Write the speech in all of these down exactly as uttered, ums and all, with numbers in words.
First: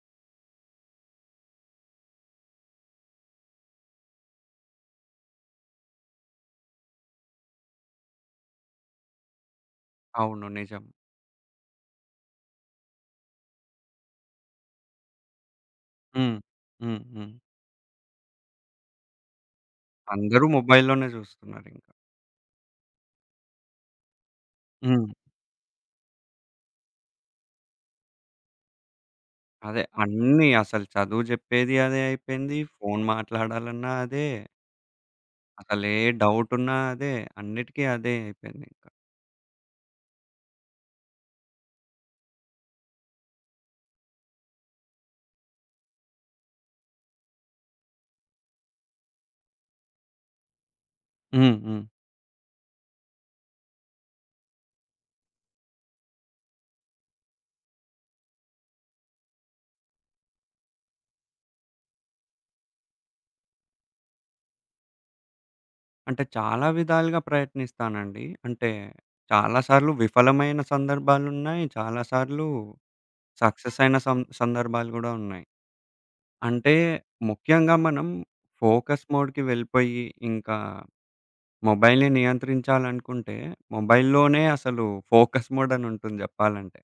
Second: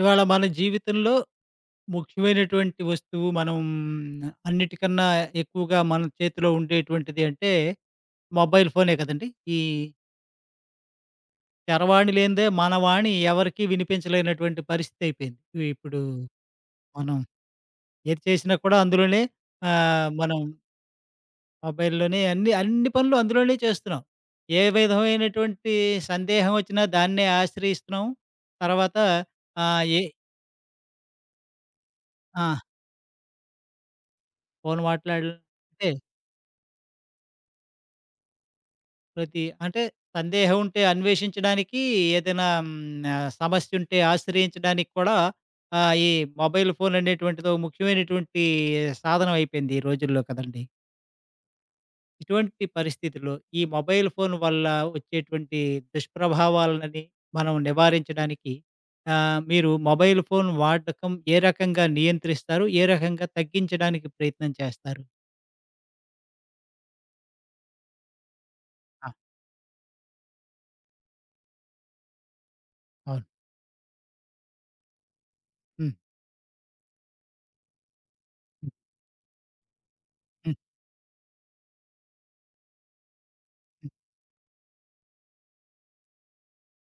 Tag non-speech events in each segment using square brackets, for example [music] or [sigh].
ఇవాళ మన జీవితంలో ముఖ్యమైనటువంటి వస్తువు, మనం అన్నిటికన్నా ఎక్కువగా మన చేతిలో ఉండేటువంటిది అంటే, మొబైల్ ఫోనే కదండీ. ఈ అవును. నిజం. చరవాణి లేనిదే మన వాణి ఎవరికీ వినిపించలేనటువంటి పరిస్థితయిపోయింది. వి ఇప్పుడూ హ్మ్. హ్మ్. మనం హ్మ్. ఏది చేసినా కూడా అందులోనే. ఆహ్, మనం అందరు మొబై‌‌ల్‌లోనే జూస్తున్నారింక. మొబైల్‌లోనే అన్ని, అన్ని పనులు అందులోనే చేస్తున్నాం. ఏ హ్మ్. విధమైనటువంటీ సందేహవొచ్చినా దాన్నే ఆశ్రయిస్తున్నాం. తరువాతా అదే. ఆహ్, ఏ అన్నీ, అసలు చదువు జెప్పేది అదే అయిపోయింది. ఆ! ఫోను మాట్లాడాలన్నా అదే. ఫోను మాట్లాడిల్‌తే అసలే డౌటున్నా అదే. అన్నిటికి అదే అయిపోయిందింక. ప్రతి అంటే, సందేహవుంటే అన్వేషించడానికీ, ఏదైనా హ్మ్, ఆహ్, సమస్యుంటే ఆశ్రయించడానికి కూడా ఆహ్, ఈ మొబైలు ఫోననేటువంటిదో ముఖ్యమైనటువంటీ ఏ సాధనవపోయింది ఈ రోజుల్లో కదండీ. హ్మ్. హ్మ్. ఇటువంటి పరిస్థితుల్లో, ఈ మొబైలు ఫోను వల్ల ఒచ్చేటువంటీ దుష్ప్రభావాలననీ మనం నివారించడానికి, ఆహ్, మీరూ మొబైలు ఫోను వాడకం ఏ రకంగా నియంత్రిస్తారు? ఏ రకంగా తగ్గించడానికి ప్రయత్నం చేస్తారు? అంటే చాలా విధాలుగా ప్రయత్నిస్తానండి అంటే ఆ! చాలా సార్లు విఫలమైన సందర్భాలున్నాయి. చాలా సార్లు అవును. సక్సెస్ అయిన సం సందర్భాలు గూడా ఉన్నాయి. హ్మ్. అంటే ముఖ్యంగా మనం హ్మ్. ఫోకస్ మోడ్‌కి వెళ్ళిపోయి హ్మ్. ఇంకా మొబైల్‌ని నియంత్రించాలనుకుంటే హ్మ్. మొబైల్‌‌లోనే అసలు ఫోకస్ మోడ్ అనుంటుంది జెప్పాలంటే.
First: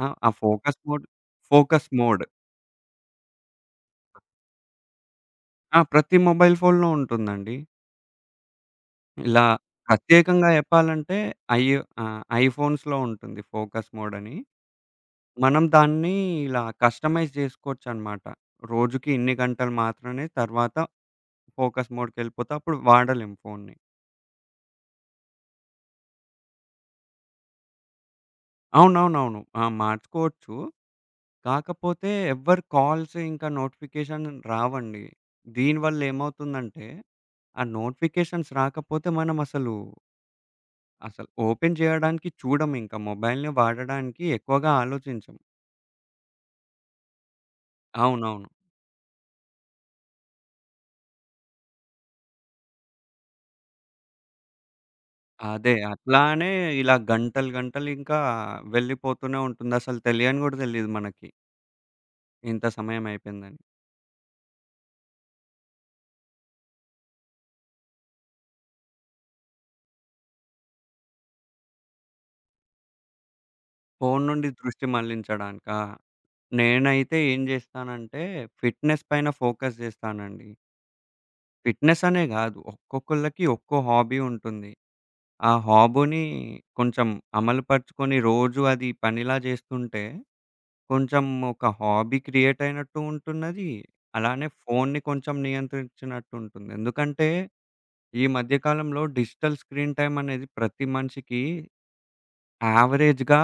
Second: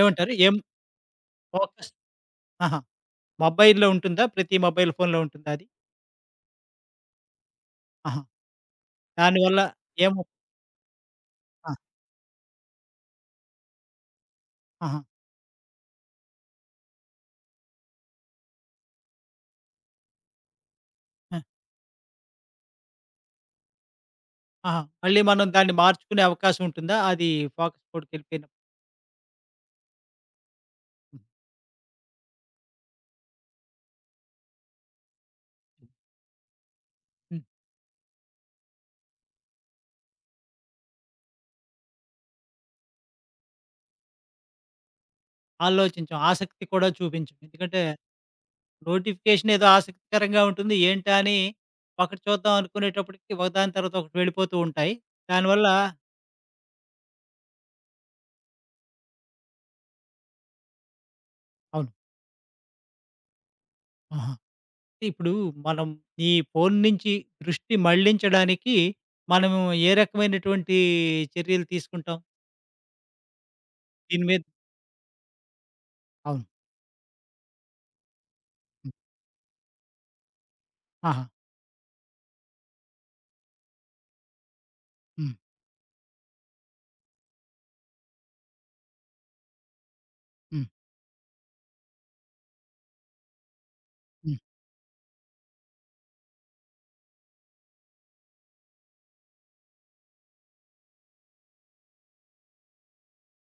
ఆ! ఆ ఏమంటారు? ఏం focus mode focus focus mode. ఆహా! మొబైల్‌లో ఉంటుందా ప్రతి మొబైల్ ఫోన్‌లో ఉంటుందా అది? ఆ! ప్రతి మొబైల్ ఫోన్‌లో ఉంటుందండి. ఆహా! ఇలా దానివల్ల ఏమో ప్రత్యేకంగా జెప్పాలంటే ఐ ఆ! ఆహ్. ఐఫోన్స్‌లో ఉంటుంది ఫోకస్ మోడ్ అని. ఆహా! మనం దాన్ని ఇలా కస్టమైజ్ జేసుకోవచ్చన్నమాట రోజుకి ఇన్ని గంటలు మాత్రమే తర్వాత ఆ! ఫోకస్ మోడ్‌కెళ్ళిపోతే అప్పుడు వాడలేము ఫోన్ని. ఆహా! మళ్ళీ మనం దాన్ని మార్చుకునే అవకాశం ఉంటుందా అది ఫోకస్ మోడ్‌కెళ్ళిపోయినప్పుడు? అవునవునవును. ఆ! మార్చుకోవచ్చు. హ్మ్. కాకపోతే ఎవ్వరి కాల్స్ ఇంకా నోటిఫికేషన్ రావండి. దీని వల్లేమవుతుందంటే హ్మ్. ఆ నోటిఫికేషన్స్ రాకపోతే మనమసలు అసలు ఓపెన్ జేయడానికి చూడము. ఇంకా మొబైల్‌ని వాడడానికి ఎక్కువగా ఆలోచించం. ఆలోచించం. ఆసక్తి కూడా చూపించం. ఎందుకంటే అవునవును. నోటిఫికేషన్ ఏదో ఆసక్తికరంగా ఉంటుంది. ఏంటా? అని ఒకటి చూద్దాం అనుకునేటప్పడికి ఒకదాని తర్వాత ఒకటి వెళ్ళిపోతూ ఉంటాయి. దానివల్ల అదే. అట్లానే ఇలా గంటలు గంటలు ఇంకా వెళ్ళిపోతూనే ఉంటుంది. అసలు తెలియని గూడా తెలియదు మనకి. అవును. ఇంత సమయమయిపోయిందని. ఆహా! ఇప్పుడూ మనం ఈ ఫోను నించి దృష్టి మళ్ళించడానికీ, మనము ఏ రకవైనటువంటీ చర్యలు తీసుకుంటాం. ఫోను దీని మీద? నుండి దృష్టి మళ్ళించడానికా? అవును. నేనైతే ఏం జేస్తానంటే, హ్మ్. ఫిట్‌నెస్ పైన ఫోకస్ జేస్తానండీ. ఆహా! ఫిట్‌నెస్ అనే గాదు, ఒక్కొక్కళ్ళకి ఒక్కో హాబీ ఉంటుంది. హ్మ్. ఆ హాబునీ కొంచెం అమలు పరుచుకొని, రోజూ అది పనిలా జేస్తుంటే, హ్మ్. కొంచెం ఒక హాబీ క్రియేటయినట్టూ ఉంటున్నదీ, హ్మ్. అలానే ఫోన్ని కొంచం నియంత్రిచ్చినట్టుంటుంది. ఎందుకంటే, ఈ మధ్య కాలంలో డిజిటల్ స్క్రీన్ టైమనేది ప్రతి మనిషికీ యావరేజ్‌గా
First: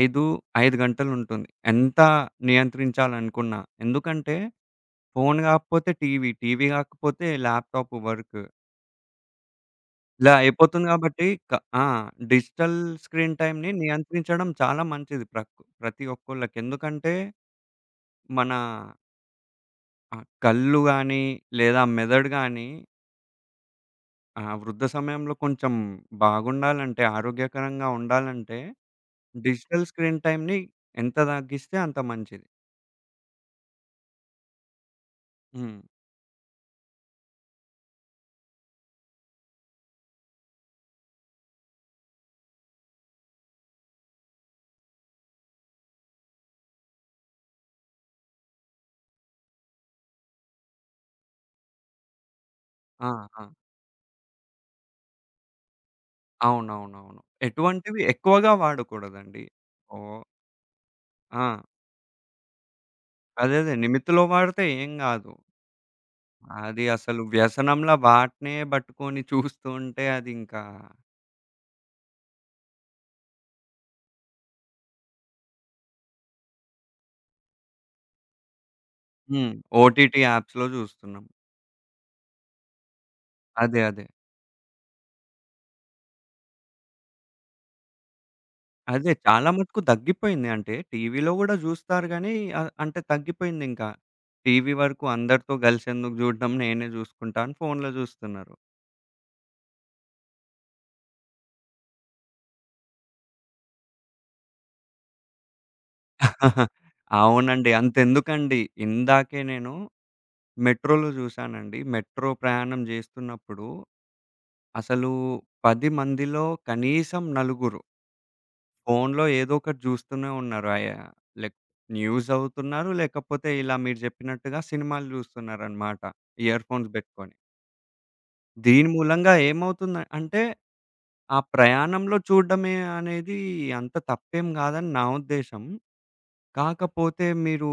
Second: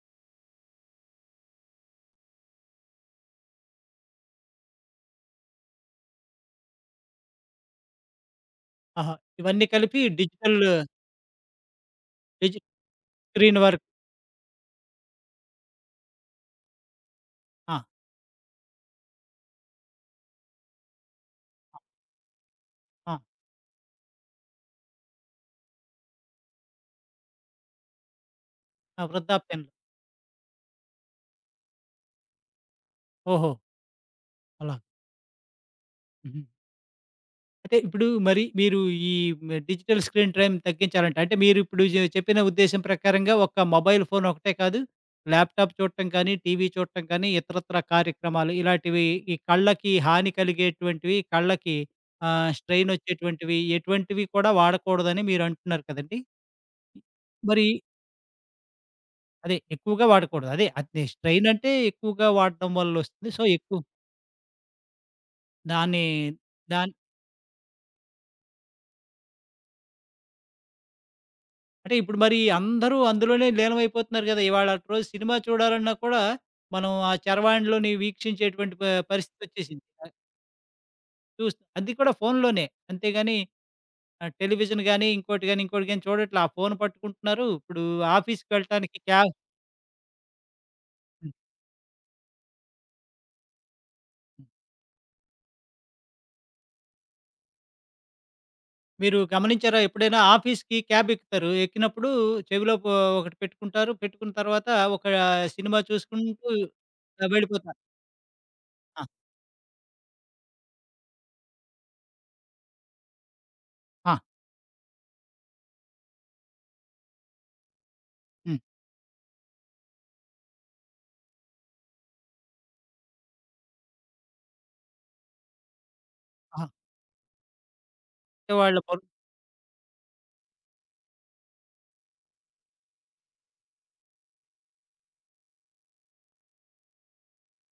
ఐదూ ఐదు గంటలుంటుంది. ఎంతా నియంత్రించాలనుకున్నా. ఎందుకంటే, ఫోను గాకపోతే టీవీ, టీవీ గాకపోతే ల్యాప్‌టాపు వర్కు. ఆహా! ఇవన్నీ కలిపి ఇలా డిజిటల్లు అయిపోతుంది గాబట్టీ, క ఆ! డిజి డిజిటల్ స్క్రీన్ స్క్రీన్ టైమ్‌ని వర్క్. నియంత్రించడం చాలా మంచిది ప్రక్ ప్రతి ఒక్కళ్ళకి. ఎందుకంటే, ఆ! మనా ఆ! కళ్ళు గాని లేదా మెదడు గాని ఆ! ఆ! వృద్ధ సమయంలో కొంచెం బాగుండాలంటే, ఆరోగ్యకరంగా ఉండాలంటే ఆ! వృద్ధాప్యన్ డిజిటల్ స్క్రీన్ టైమ్‌ని ఎంత తగ్గిస్తే అంత మంచిది. ఓహో! అలా. హ్మ్. హుహు. అంటే ఇప్పుడు, మరి మీరు ఈ డిజిటల్ స్క్రీన్ ట్రైమ్ తగ్గించాలంటే అంటే మీరిప్పుడు చె చెప్పిన ఉద్దేశం ప్రకారంగా ఒక మొబైల్ ఫోనొకటే కాదు. ల్యాప్‌టాప్ చూడటం కానీ, టీవీ చూడటం కాని ఇతరత్రా కార్యక్రమాలు, ఇలాటివి ఈ కళ్ళకి హాని కలిగేటువంటివి కళ్ళకి ఆహ్, స్ట్రెయిన్ ఆహా! వచ్చేటువంటివి ఎటువంటివి కూడా వాడకూడదని మీరంటున్నారు కదండీ! అవునవునవును. మరి ఎటువంటివి ఎక్కువగా వాడకూడదండి. అదే ఓ ఎక్కువగా వాడకూడదు. అదే, అదె ఆ! స్ట్రెయినంటే ఎక్కువగా వాడడం వల్ల వస్తుంది. సో అదే. అదే. ఎక్కువ నిమిత్తిలో వాడితే ఏం గాదు. దాన్ని, అది దాన్ అసలు వ్యసనంలా వాటినే బట్టుకొని [giggles] చూస్తుంటే అదింకా అంటే ఇప్పుడు మరి అందరూ అందులోనే లీనమైపోతున్నారు గదా! ఇవాళటు రోజు సినిమా చూడాలన్నా కూడా, మనం ఆ చరవాణిలోని వీక్షించేటటువంటి ప హ్మ్. పరిస్థితొచ్చేసింది. అయ్ ఓటీటీ యాప్స్‌లో జూస్తున్నాం. చూస్ అది కూడా ఫోనులోనే అంతే గాని అదే. అదే. ఆహ్, టెలివిజన్ గాని, ఇంకోటి గాని ఇంకోటి గాని చూడట్లే. ఆ ఫోను పట్టుకుంటున్నారు. ఇప్పుడు ఆఫీస్‌కెళ్ళటానికి అదే. క్యా చాలా మటుకు తగ్గిపోయింది. అంటే హ్మ్. టీవీలో గూడా చూస్తారు గాని అ అంటే తగ్గిపోయిందింకా. టీవీ వరకు అందరితో గలిసెందుకు జూడడం నేనే జూసుకుంటా అని ఫోన్లో జూస్తున్నారు. మీరు గమనించారా, ఎప్పుడైనా ఆఫీస్‌కి క్యాబెక్కుతారు. ఎక్కినప్పుడూ చెవిలో పో ఒకటి పెట్టుకుంటారు. పెట్టుకున్న తర్వాతా ఒకా సినిమా చూసుకుంటూ [chuckles] ఆహ్, అవునండి. వెళ్ళిపోతా అంతెందుకండి, ఆ! ఇందాకే నేనూ మెట్రోలో జాశానండి. మెట్రో ప్రయాణం జేస్తున్నప్పుడు, ఆ! అసలూ పది మందిలో కనీసం నలుగురు... హ్మ్. ఫోన్లో ఏదొకటి జూస్తూనే ఉన్నారయా, లేక్ న్యూస్ జదువుతున్నారు, లేకపోతే ఇలా మీరు జెప్పినట్టుగా సినిమాలు జూస్తున్నారనమాట అహా! ఇయర్‌ఫోన్స్ బెట్టుకొని. అంటే వాళ్ళ దీని పల్ మూలంగా ఏమవుతుంద అంటే, ఆ ప్రయాణంలో చూడడమే అనేదీ అంత తప్పేం గాదని నా ఉద్దేశం. కాకపోతే, మీరూ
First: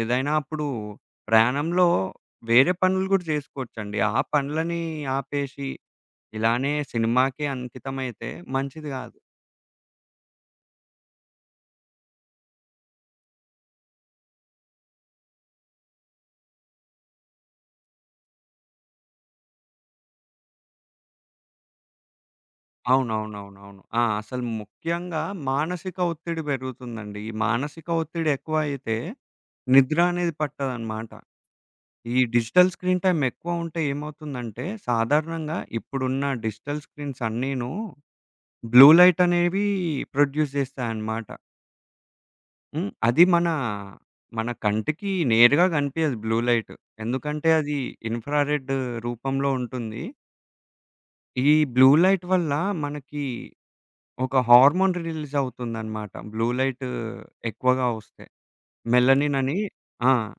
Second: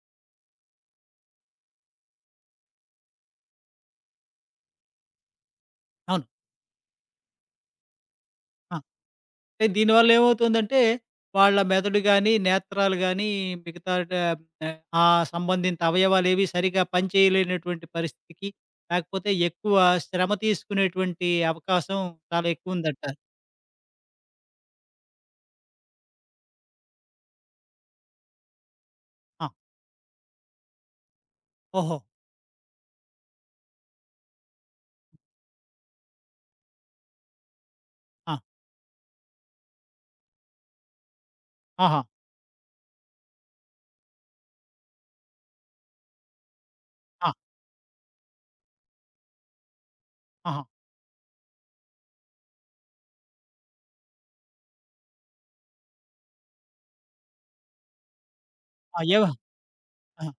ఏదైనా అప్పుడు ప్రయాణంలో వేరే పనులు గూడా జేసుకోవచ్చండి. ఆ పనులనీ ఆపేసీ అవును. ఇలానే సినిమాకే అంకితమైతే ఆ! మంచిది గాదు. అంటే, దీని వల్లేవవుతోందంటే, వాళ్ళ మెదడు గానీ, నేత్రాలు గానీ మిగతా డ ఆహ్, ఆ సంబంధిత అవయవాలేవీ సరిగ్గా పనిచేయలేనటువంటి పరిస్థితికి, లాకపోతే ఎక్కువ శ్రమ తీసుకునేటువంటి అవకాశం చాలా ఎక్కువుందంటారు. అవునవునవునవును. ఆ! అసలు ముఖ్యంగా మానసిక ఒత్తిడి బెరుగుతుందండి. ఈ మానసిక ఒత్తిడి ఎక్కువైతే, ఆ! నిద్ర అనేది పట్టదనమాట. ఓహో! ఈ డిజిటల్ స్క్రీన్ టైమ్ ఎక్కువ ఉంటే ఏమవుతుందంటే, సాధారణంగా ఇప్పుడున్న డిజిటల్ స్క్రీన్స్ అన్నినూ ఆ! బ్లూ లైట్ అనేవీ ప్రొడ్యూస్ జేస్తాయనమాట. ఆహా! హ్మ్. అది మన, మన కంటికి నేరుగా కనిపియ్యదు బ్లూ లైట్. ఆ! ఎందుకంటే, అది ఇన్ఫ్రారెడ్డు రూపంలో ఉంటుంది. ఆహా! ఈ బ్లూ లైట్ వల్ల మనకి, ఒక హార్మోన్ రిలీజ్ అవుతుందన్నమాట. బ్లూ లైటూ, ఎక్కువగా వస్తే. అయ్యో! మెలనిన్ అని ఆ! ఆహ్,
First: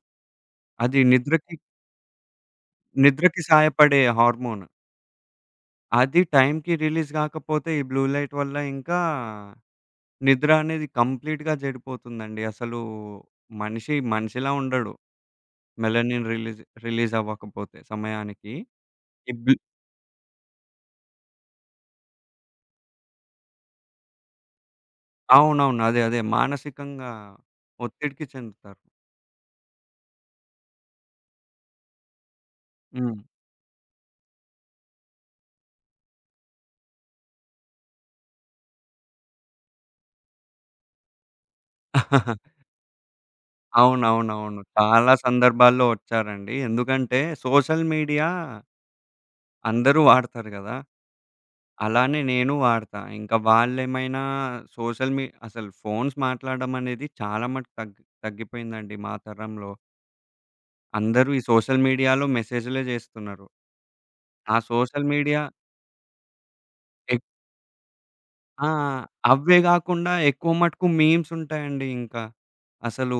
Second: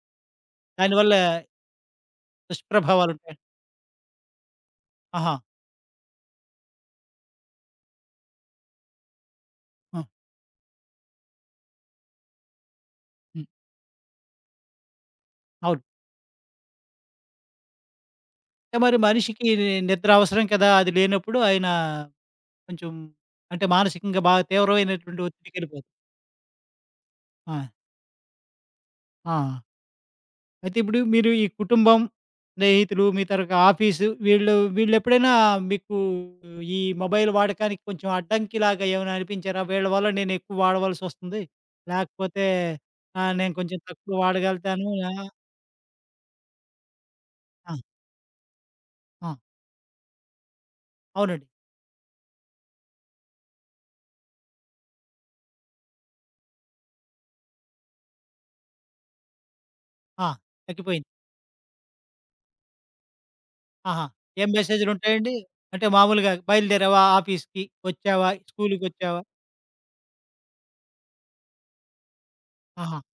దాని అది వల్ల నిద్రకి దుష్ప్రభావాలు ఉంటాయి. నిద్రకి సాయపడే హార్మోన్. ఆహా! అది టైంకి రిలీజ్ గాకపోతే, ఈ బ్లూ లైట్ వల్ల ఇంకా, ఆ! నిద్ర అనేది కంప్లీట్‌గా జెడిపోతుందండి. అసలూ, హ్మ్. మనిషి మనిషిలా ఉండడు. అవును. మెలనిన్ రిలీజ్ రిలీజ్ అవ్వకపోతే సమయానికి. అంటే, మరి ఈ మనిషికి బ్ల్ నిద్ర అవసరం కదా, అది లేనప్పుడు, ఆయన కొంచెం అంటే, మానసికంగా బాగా తీవ్రమైనటువంటి అవునవును. ఒత్తిడికెళ్ళిపోతాడు. అదే. అదే. మానసికంగా ఆ! ఒత్తిడికి చెందుతారు. ఆ! ఆ! అయితే ఇప్పుడు మీరు ఈ కుటుంబం, స్నేహితులు హ్మ్. మీ తరుక ఆఫీసు వీళ్ళు వీళ్ళెప్పుడైనా మీకు ఈ మొబైల్ వాడకానికి కొంచెం అడ్డంకి లాగా ఏమైనా అనిపించారా? వీళ్ళ వల్ల నేను ఎక్కువ వాడవలసి వస్తుంది. లేకపోతే [giggles] ఆహ్, నేను కొంచెం తక్కువ అవునవునవును. వాడగలుగుతాను. చాలా ఆహ్, సందర్భాల్లో వచ్చారండి. ఎందుకంటే ఆ! సోషల్ మీడియా ఆ! అందరూ వాడతారు గదా! అవునండి. అలానే నేను వాడతా. ఇంకా వాళ్ళేమైనా సోషల్ మీ అసలు ఫోన్స్ మాట్లాడం అనేది చాలా మటుకు తగ్గి తగ్గిపోయిందండి మా తరంలో. ఆ! తగ్గిపోయింది. అందరూ ఈ సోషల్ మీడియాలో మెసేజ్‌లే జేస్తున్నారు. ఆహా! ఏం ఆ సోషల్ మెసేజ్లుంటాయండి? మీడియా అంటే మామూలుగా బయలుదేరావా ఏక్ ఆఫీస్‌కి వచ్చావా ఆ! స్కూలుకొచ్చావా? అవే గాకుండా ఎక్కువ మటుకు మీమ్స్ ఉంటాయండి ఇంకా. ఆహా! అసలు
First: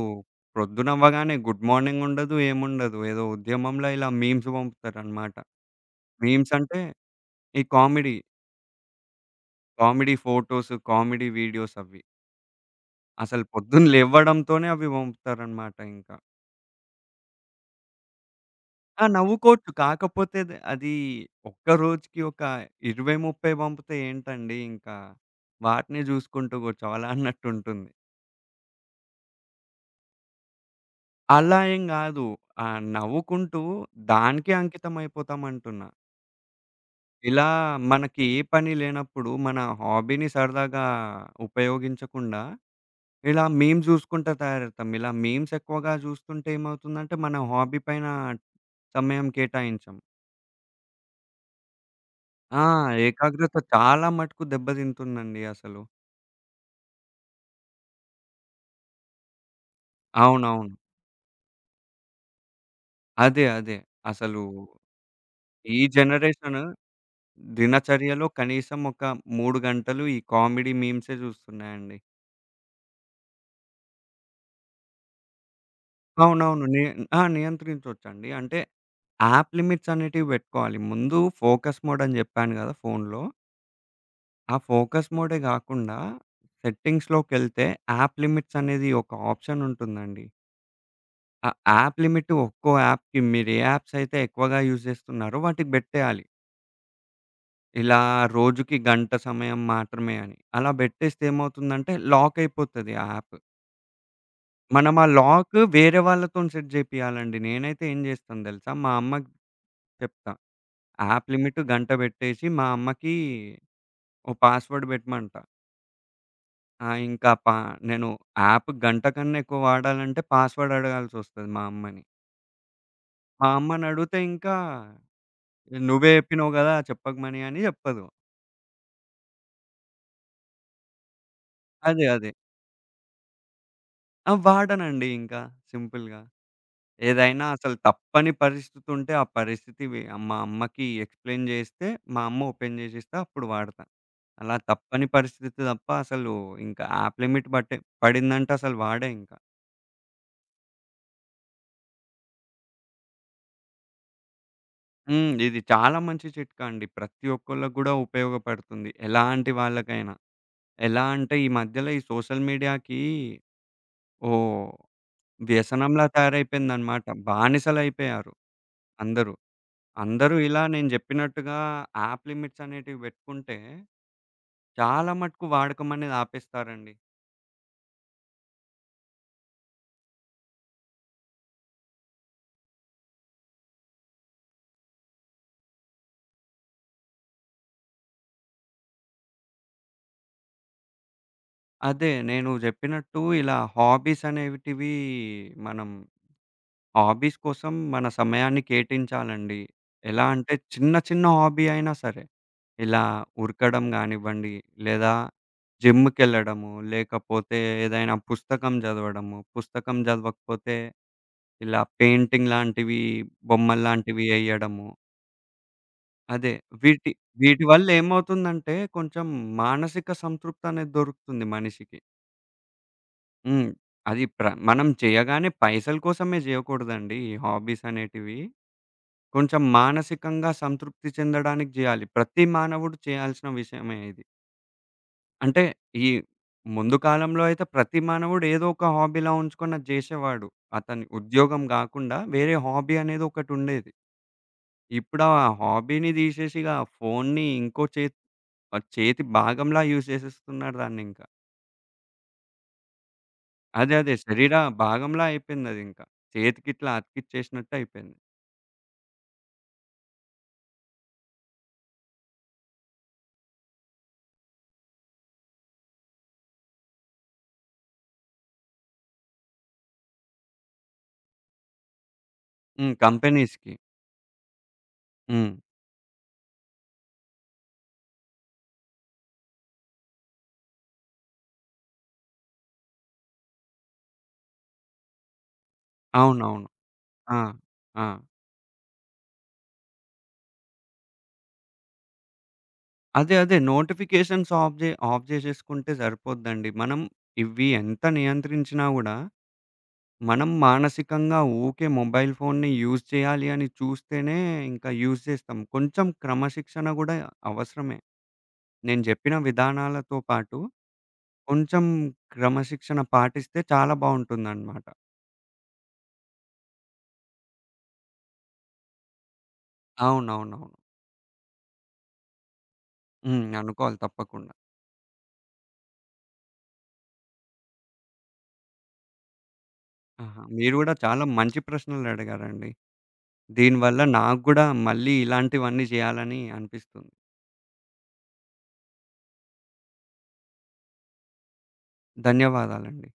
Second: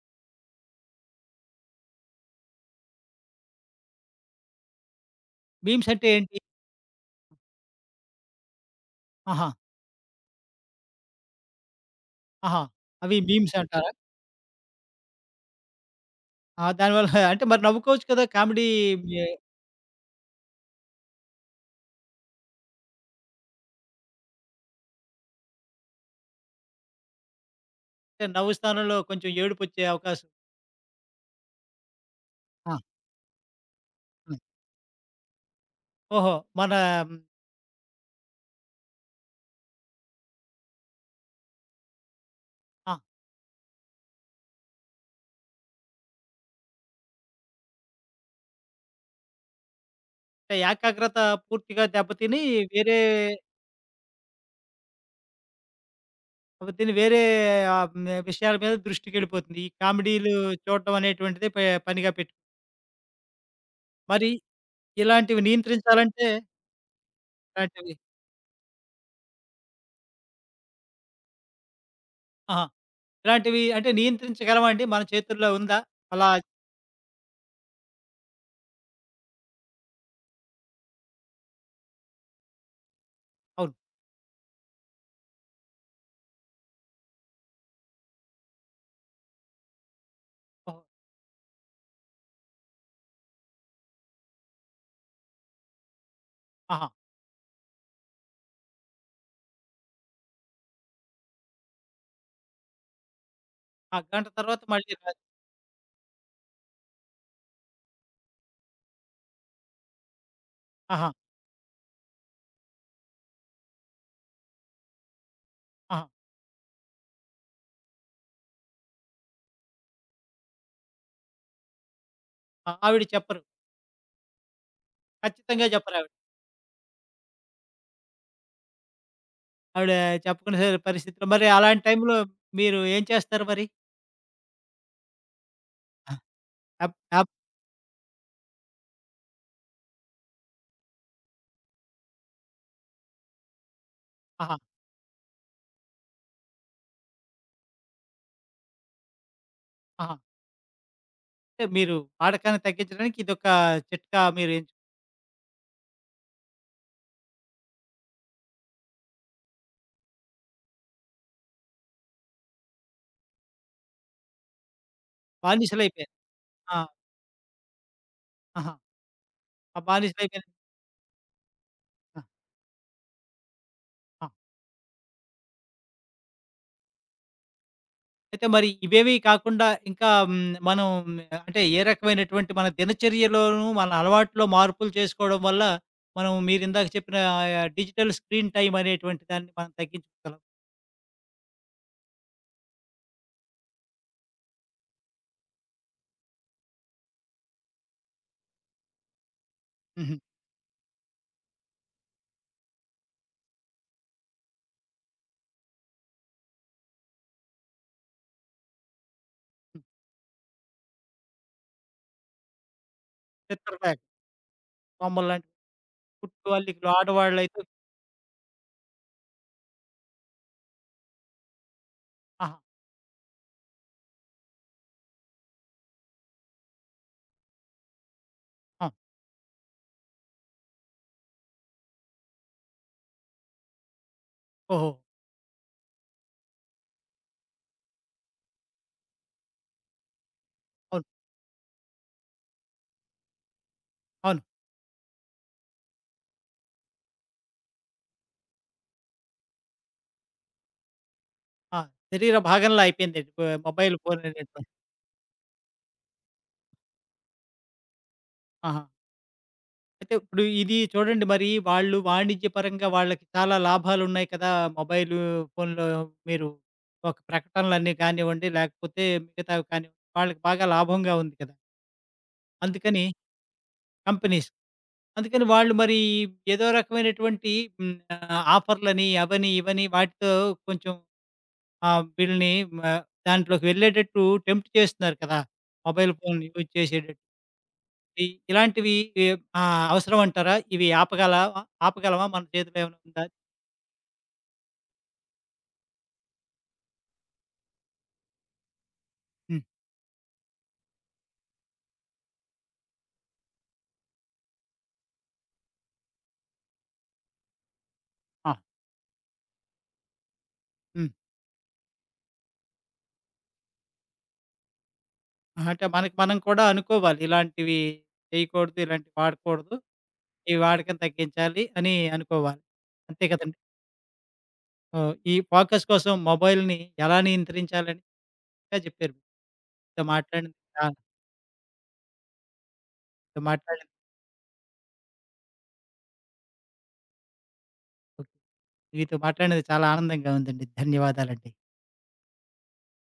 ప్రొద్దున అవ్వగానే గుడ్ మార్నింగ్ ఉండదు ఏముండదు. ఏదో ఉద్యమంల ఇలా మీమ్స్ పంపుతారన్నమాట. మీమ్స్ అంటే ఏంటి? మీమ్‌సంటే ఈ కామెడీ ఆహా! కామెడీ ఫోటోస్, కామెడీ వీడియోస్ అవి. ఆహా! అవి అసలు మీమ్స్ పొద్దున అంటారా? లేవ్వడం‌తోనే అవి పంపుతారనమాట ఇంకా. ఆహ్, దాని వల్ల [chuckles] అంటే మరి నవ్వుకోవచ్చు కదా కామెడీ ఆ! ఏ నవ్వుకోచ్చు కాకపోతేది అది ఒక్క రోజుకి ఒక ఇరవై ముప్పై పంపితే ఏంటండి ఇంకా వాటినే జుసుకుంటూ కూర్చోవలా అన్నట్టుంటుంది. అంటే నవ్వు స్థానంలో కొంచెం ఏడుపోచ్చే అవకాశం అలా ఏం గాదు. ఆ ఆ! నవ్వుకుంటూ హ్మ్. దానికే అంకితం అయిపోతామంటున్నా. ఓహో! మన ఇలా మనకి ఏ పని లేనప్పుడు మన హాబీని సరదాగా ఉపయోగించకుండా, ఆ! ఇలా మీమ్స్ జుసుకుంటా తయారవుతాం. ఇలా మీమ్స్ ఎక్కువగా చూస్తుంటే ఏమవుతుందంటే మన హాబీ పైన సమయం కేటాయించాం. ఏకాగ్రతా పూర్తిగా దెబ్బతినీ ఆ! వేరే ఏకాగ్రత చాలా మటుకు దెబ్బదింటుందండి అసలు. అవు దీన్ని వేరే ఆహ్, మె విషయాల మీద దృష్టికెళ్ళిపోతుంది. ఈ కామిడీలూ అవునవును. చూడటం అనేటువంటిదే పే పనిగా పెట్టు అదే, అదే. మరి అసలూ ఇలాంటివి ఈ నియంత్రించాలంటే జనరేషను ఇలాంటివి దినచర్యలో కనీసమొక మూడు గంటలు ఈ కామిడీ మీమ్సే జూస్తున్నాయండి. ఆహా! ఇలాంటివీ అంటే, నియంత్రించగలమా అండి? మన చేతుల్లో ఉందా అలా? అవునవును. నీ ఆ! నియంత్రించొచ్చండి. అంటే, యాప్ లిమిట్సనేటివి బెట్టుకోవాలి, ముందూ ఫోకస్ మోడని జెప్పాను గదా ఫోన్లో. అవును. ఆ ఫోకస్ మోడే గాకుండా, సెట్టింగ్స్‌లోకెళ్తే యాప్ లిమిట్సనేది ఒక ఆప్షనుంటుందండి. ఓహో! ఆ యాప్ లిమిట్టు ఒక్కో యాప్‌కి, మీరే యాప్సయితే ఎక్కువగా యూజ్ జేస్తున్నారో వాటికి బెట్టేయాలి. ఆహా! ఇలా రోజుకి గంట సమయం మాత్రమే అని. అలా బెట్టేస్తే ఏమవుతుందంటే, లాకయిపోతది ఆ యాప్. ఆ! గంట తర్వాత మళ్ళీ మనం ఆ రాద్ లాకు వేరే వాళ్ళతోని సెట్ జేపియాలండి. నేనైతే ఏం జేస్తాను దెలుసా? మా అమ్మకి చెప్తా. ఆహా! యాప్ లిమిటు గంట బెట్టేషీ మా అమ్మకీ ఓ పాస్‌వర్డ్ పెట్టమంట. ఆ! ఆ! ఇంకా పా నేను యాప్ గంట కన్నా ఎక్కువ వాడాలంటే పాస్‌వర్డ్ అడగాల్సొస్తది మా అమ్మని. అ! ఆవిడ చెప్పరు. మా అమ్మనడుగుతే ఇంకా, ఖచ్చితంగా చెప్పరు ఆవిడ. నువ్వే జెప్పినావు గదా చెప్పకమని అని, జెప్పదు. ఆవిడ చెప్పుకునే పరిస్థితిలో మరి అలాంటి అదే టైంలో అదే. మీరు ఏం చేస్తారు మరి? ఆ! వాడనండి ఇంకా అ! సింపుల్‌గా. అ అప్ ఏదైనా అసలు తప్పని పరిస్థితుంటే, ఆ పరిస్థితి వి మా అమ్మకి ఎక్స్‌ప్లైన్ జేస్తే మా అమ్మ ఓపెన్ జేసిస్తే అప్పుడు వాడతా. అలా ఆహా! తప్పని పరిస్థితి తప్ప అసలు ఇంకా యాప్ లిమిట్ బట్టే పడిందంటే అసలు వాడే ఇంకా. ఆహా! అంటే మీరు వాడకాన్ని తగ్గించడానికి ఇదొక చిట్కా మీరెంచు హ్మ్. ఇది చాలా మంచి చిట్కా అండి. ప్రతి ఒక్కళ్ళకి కూడా ఉపయోగపడుతుంది. ఎలాంటి వాళ్ళకైనా. ఎలా అంటే, ఈ మధ్యల ఈ సోషల్ మీడియాకి ఓ వ్యసనంలా బానిసలయిపోయారు. ఆ! తయారైపోయిందన్నమాట. బానిసలయిపోయారు, ఆహా! అందరూ. ఆ! బానిస అందరూ అయిపోయిన ఇలా నేను చెప్పినట్టుగా అ! యాప్ లిమిట్స్ అనేటివి పెట్టుకుంటే ఆ! చాలా మటుకు వాడకం అనేది ఆపేస్తారండి. అయితే మరీ ఇవేవీ కాకుండా, ఇంకా హ్మ్, మనం అంటే, ఏ రకమైనటువంటి మన దినచర్యలోనూ, మన అలవాట్లో మార్పులు చేసుకోడం వల్లా, మనం మీరిందాక చెప్పినా ఆయా డిజిటల్ స్క్రీన్ టైమ్ అనేటువంటి దాన్ని మనం తగ్గించుకోగలం. అదే. నేను జెప్పినట్టూ ఇలా హాబీసనేటివీ మనం హాబీస్ కోసం మన సమయాన్ని కేటించాలండి. హుహు. ఎలా అంటే, చిన్న చిన్న హాబీ అయినా సరే, ఇలా ఉరకడం గానివ్వండి, లేదా జిమ్ముకెళ్ళడము, లేకపోతే ఏదైనా పుస్తకం జదవడము, పుస్తకం జదవకపోతే ఇలా పెయింటింగ్ లాంటివీ, చిత్ర బ్యాగ్. బొమ్మల్లాంటివి యెయ్యెడము. బొమ్మలు లాంటి పుట్ అదే. వాళ్ళి, ఇంట్లో వీటి, ఆడవాళ్ళైతే వీటి వల్లేమవుతుందంటే, కొంచం మానసిక సంతృప్తనేది దొరుకుతుంది మనిషికి. ఆహా! హ్మ్. అది ప్ర మనం చెయ్యగానే పైసల కోసమే జెయ్యకూడదండి ఈ హాబీసనేటివీ, ఆ! కొంచెం మానసికంగా సంతృప్తి చెందడానికి జెయ్యాలి. ప్రతి మానవుడు చెయ్యాల్సిన విషయమే ఇది. ఓహో! అంటే, ఈ ముందు కాలంలో అయితే, ప్రతి మానవుడు ఏదో ఒక హాబీలా ఉంచుకొని అది జేషేవాడు. అవును. అతని ఉద్యోగం గాకుండా, వేరే హాబీ అనేదొకటుండేది. అవును. ఇప్పుడా హాబీని దీషేషిగా ఫోన్ని ఇంకో చేత్ ప చేతి భాగంలా యూజ్ జేసేస్తున్నారు దాన్నింక. ఆ! శరీర భాగంలా అయిపోయిందది, ప ఆహ్, అదే, మొబైలు అదే. ఫోననేది శరీర ఇంక. భాగంలా అయిపోయిందదింక. చేతికిట్లా అతికిచ్చేసినట్టయిపోయింది. ఆహా! అయితే ఇప్పుడు ఇదీ చూడండి, మరీ వాళ్ళు వాణిజ్య పరంగా వాళ్ళకి చాలా లాభాలున్నాయి కదా మొబైలూ ఫోనులో. మీరు ఒక ప్రకటనలన్నీ గానివ్వండి, లేకపోతే మిగతావి కానివ్ వాళ్ళకి బాగా లాభంగా ఉంది కదా! హ్మ్. అందుకనీ కంపెనీస్‌కి. కంపినీస్. అందుకని హ్మ్. వాళ్ళు మరీ ఏదో రకమైనటువంటీ హ్మ్, ఆహ్, ఆఫర్లని, అవని, ఇవని, వాటితో కొంచం ఆ బిల్‌ని ఆహ్, దాంట్లోకి వెళ్ళేటట్టూ టెంప్ట్ చేస్తున్నారు కదా, మొబైల్ ఫోన్ అవునవును. యూజ్ జేసేటట్టు. ఆ! ఆ! ఇ ఇలాంటివీ ఎ ఆహ్, అవసరవంటారా? ఇవి ఆపగలా ఆపగలవా? మన చేతిలో ఏవైనుందా? అదే, అదే. నోటిఫికేషన్స్ ఆఫ్ జే ఆఫ్ జేసేసుకుంటే సరిపోద్దండి. మనం ఇవి ఎంత నియంత్రించినా గూడా, హ్మ్. మనం మానసికంగా ఊకే మొబైల్ ఫోన్‌ని యూజ్ చెయ్యాలి అని చూస్తేనే ఇంక యూజ్ చేస్తాం. కొంచెం క్రమశిక్షణ గూడా అవసరమే. ఆ! నేను జెప్పిన విధానాలతో పాటు, హ్మ్. కొంచెం క్రమశిక్షణ పాటిస్తే చాలా బావుంటుందనమాట. ఆహ్! అంటే, మనకి మనం కూడా అనుకోవాలి, ఇలాంటివీ చెయకూడదు. ఇలాంటి వాడకూడదు. ఈ అవునవునవును. వాడకం తగ్గించాలి, అనీ అనుకోవాలి. అంతే హ్మ్. కదండీ. అనుకోవాలి తప్పకుండా. ఆహ్, ఈ ఫోకస్ కోసం మొబైల్‌ని ఎలా నియంత్రించాలని [unintelligible] చక్కగా జెప్పారు. మీతో ఆహా! మాట్లాడినందుకు మీరు చా గూడా చాలా మంచి ప్రశ్నలడిగారండి. మీతో దీని మాట్లాడల వల్ల నాకు గూడా మళ్ళీ ఇలాంటివన్నీ జెయ్యాలనీ అనిపిస్తుంది. ఓకె. మీతో మాట్లాడినది చాలా ఆనందంగా ఉందండి. ధన్యవాదాలండి. ధన్యవాదాలండి.